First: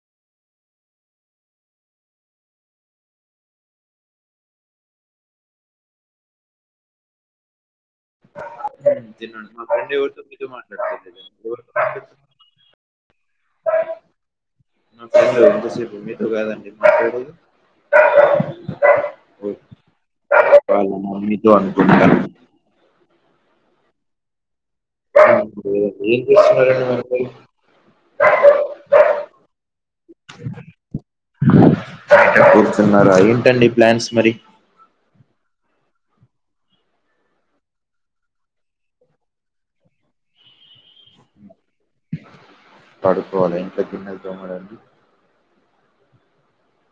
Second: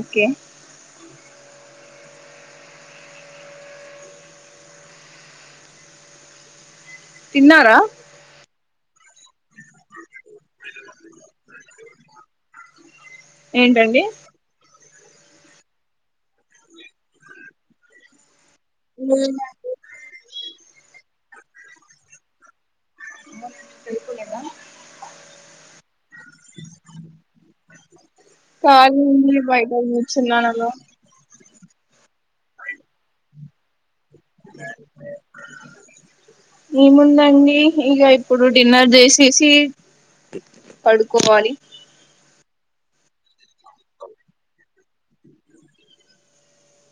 Okay తిన్నారా? [inaudible] తన్నాండి మా friend ఎవరితో మీ మాట్లాడుతవిన్పిస్తుందా ఏంటండి? నా ఫ్రెండ్ ఇంతసేపు మీతో కాదండి మాట్లాడేది లేదండి వాళ్ళ మమ్మీతో అనుకుంటా పడుకోలేదా [unintelligible] కాలి గుండి బయట గూర్చున్నానన్నాను ఆలో బయట కూర్చున్నారా ఏంటండి ప్లాన్స్ మరి ఏముందండి ఇగ ఇప్పుడు డిన్నర్ జెసేసి పడుకోవాలి పడుకోవాలి ఇంట్లో గిన్నెలు తోమరండి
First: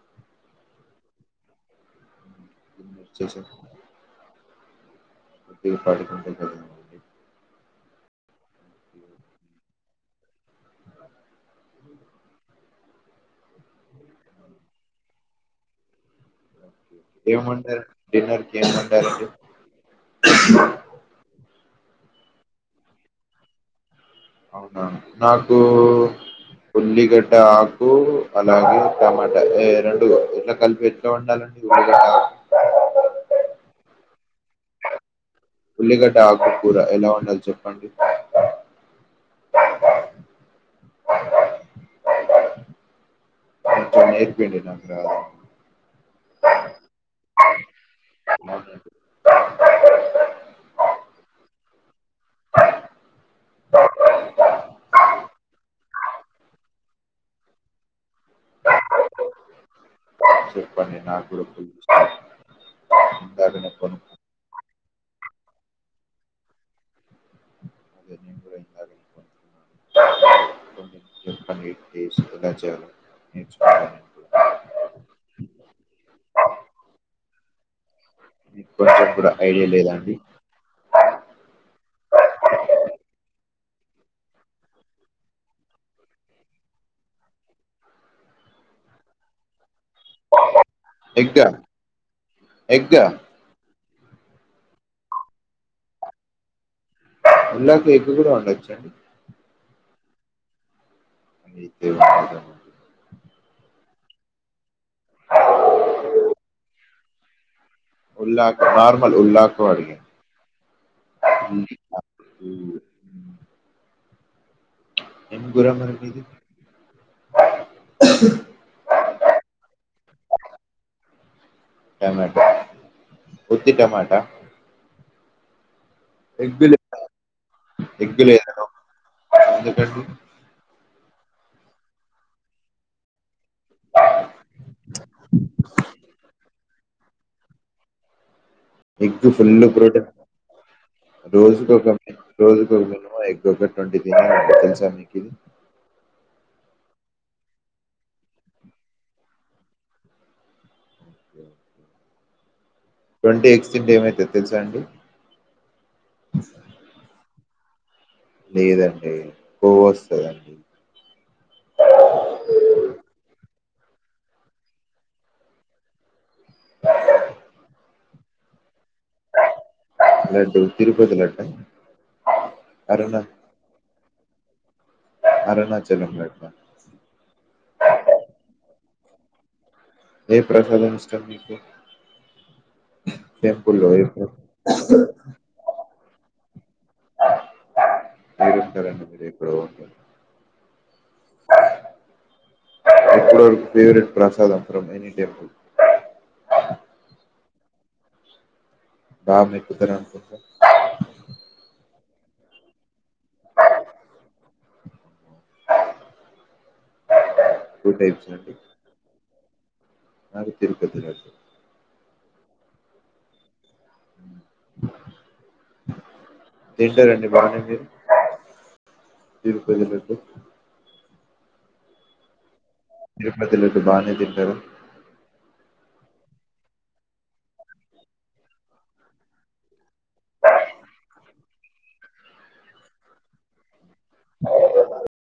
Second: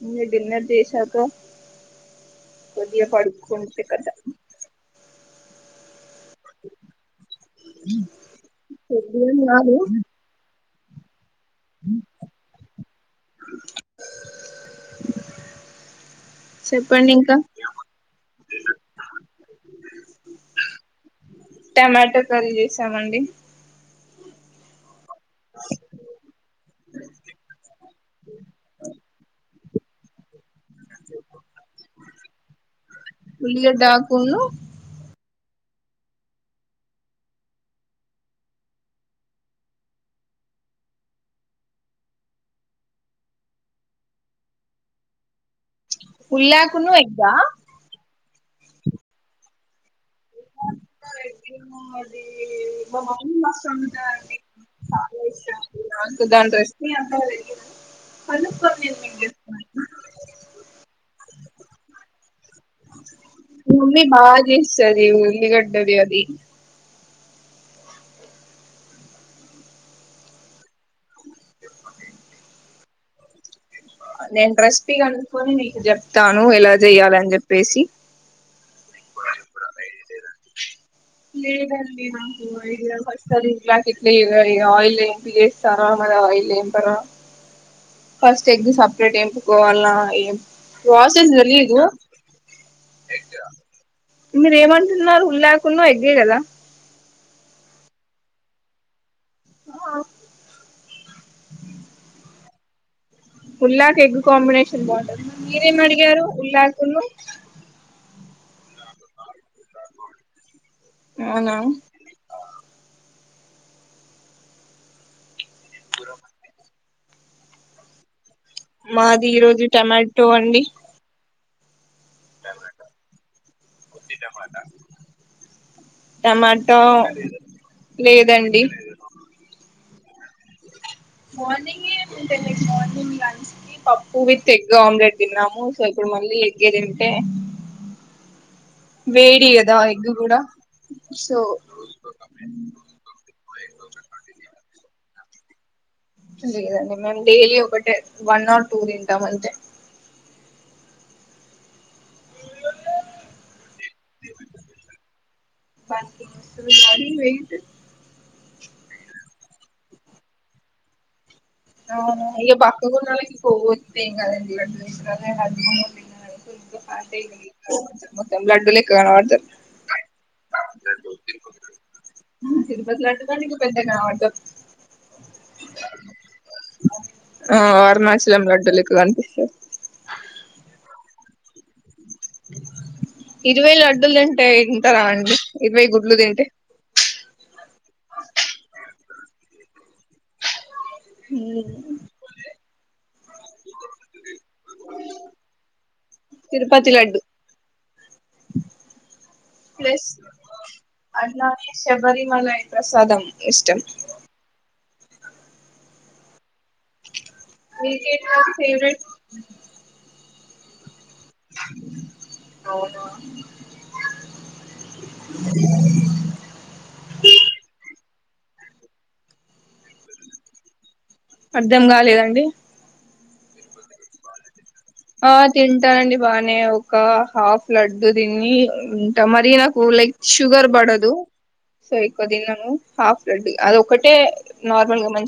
ఇ డిన్నర్ చేశాక కొద్దిగా గిన్నెలు చేసి కడుకుంటె కతం [inaudible] అట్లేమ్ కాదు [unintelligible] [unintelligible] ఇంకా ఏం వండుతారండి డిన్నర్ కి ఏం వండారు టమాటో కర్రీ చేసామండి అవునా నాకు ఉల్లిగడ్డ ఆకు అలాగే టమాటా [unintelligible] [inaudible] ఉల్లిగడ్డాకును ఉల్లిగడ్డ ఆకు కూర ఎలా వండాలి చెప్పండి? వంట నేర్పియండి ఉల్లాకును ఎగ్ హ [unintelligible] ఎగ్ ఏమో మరి మ మమ్మీ మస్త్ ఒండుతాదండి [inaudible] [unintelligible] చెప్పండి నా కూడా కొంచెం మమ్మీ బాగా జెస్తది ఉల్లిగడ్డది అది అదే నేను కూడా ఇందాకనే కొనుక్కున్నాను ఉలవచారు నేను రెసిపీ కనుకోని మీ కు జెప్తాను ఎలా జెయ్యాలి అని చెప్పేసి మీకు కూడా కొద్దిలా ఐడియా లేదా అండి [unintelligible] లేదండి నాకు ఐడియా ఫస్ట్ అది ప్యాకెట్లో ఆయిలెంటి లేస్తార మరి ఆ ఆయిల్ ల ఏంపరా ఫస్ట్ ఎగ్ సపరేట్ ఎంపుకోవాలన ఏం వాసింగ్ ఎగ్గా తెలీయదు ఎగ్గా మీర ఏమంటున్నారు ఉల్లాకున్ను ఎగ్గే గదా ఉల్లాకు ఎగ్ కూడా వండొచ్చండి ఆ [unintelligible] ఉల్లాక్ ఎగ్ కాంబినేషన్ బాగుంటది మీరేం అడిగారు ఉల్లాకును ఉల్లాకు నార్మల్ ఉల్లాకు అడిగాను అవునా [unintelligible] ఎం గూర మరి మీది మాది ఈ రోజు టమాటో అండి టమాటో ఉత్తి టమాటా ఎగ్ లే టమాటో లేదండి అండి మార్నింగే తింటా నేను మార్నింగ్ లంచ్ ఈ పప్పు విత్ ఎగ్ ఆమ్లెట్ తిన్నాము సో ఇప్పుడు మళ్ళీ ఎగ్గే తింటే ఎగ్గు వేడి ఫుల్లు కదా ప్రొటీన్ ఎగ్ కూడా సో రోజుకొక రోజుకొక మే [unintelligible] ఒక ట్వంటీ తినేవాన్నిశతెలుసా మీకు కిను లేదండి మేము డైలీ ఒకటే వన్ ర్ టూ దింటాం అంతే ట్వంటీ ఎగ్స్ ఇంటే ఏమైతది తెలసా అండి లేదండి కొవ్వస్తదండి అవును ఇగ బక్కకున్నోళ్ళకి కొవ్వొత్తే ఏం గాదండి [inaudible] [inaudible] మొత్తం లడ్డులెక్క కనబడతర్ లడ్డు తిరుపతి లడ్డు ఉహూ తిరుపతి అరుణ లడ్డు కంటే ఇంకా పెద్దగా కనబడతారు అరుణాచలం మేడం ఆ అరుణాచలం లడ్డులెక్క గనిపిస్తారు ఏ ప్రసాదం మీకు ఇరవై టెంపుల్లో ఏ లడ్డులు ప్ర- దింటే ఎంత ఎంత లావండి ఇరవై గుడ్లు దింటే తాగింటారు అండి మీరు ఎప్పుడో ఒకసారి హూ ఎప్పుడు ఫేవరెట్ ప్రసాదం from any temple Tirupati laddu బాగా మెక్కుతారు ప్లస్ అనుకుంటా అన్నా శబరిమలై ప్రసాదం ఇష్టం టూ మీకే టైప్స్ కర్రీ అండి ఫేవరెట్ నాకు తిరుపతి లడ్డు అవునా తింటారా అండి బానే మీరు తిరుపతి లడ్డు అర్ధం గాలేదండి దిప్మతి లడ్డు బానే తింటర ఆ తింటా అండి బానే ఒక హాఫ్ లడ్డు దిని ఇంత మరి నాకు లైక్ షుగర్ బడదు సో ఎక్కువ దినను హాఫ్ బ్రెడ్ అదొక్క అంటే నార్మల్ గా మంచి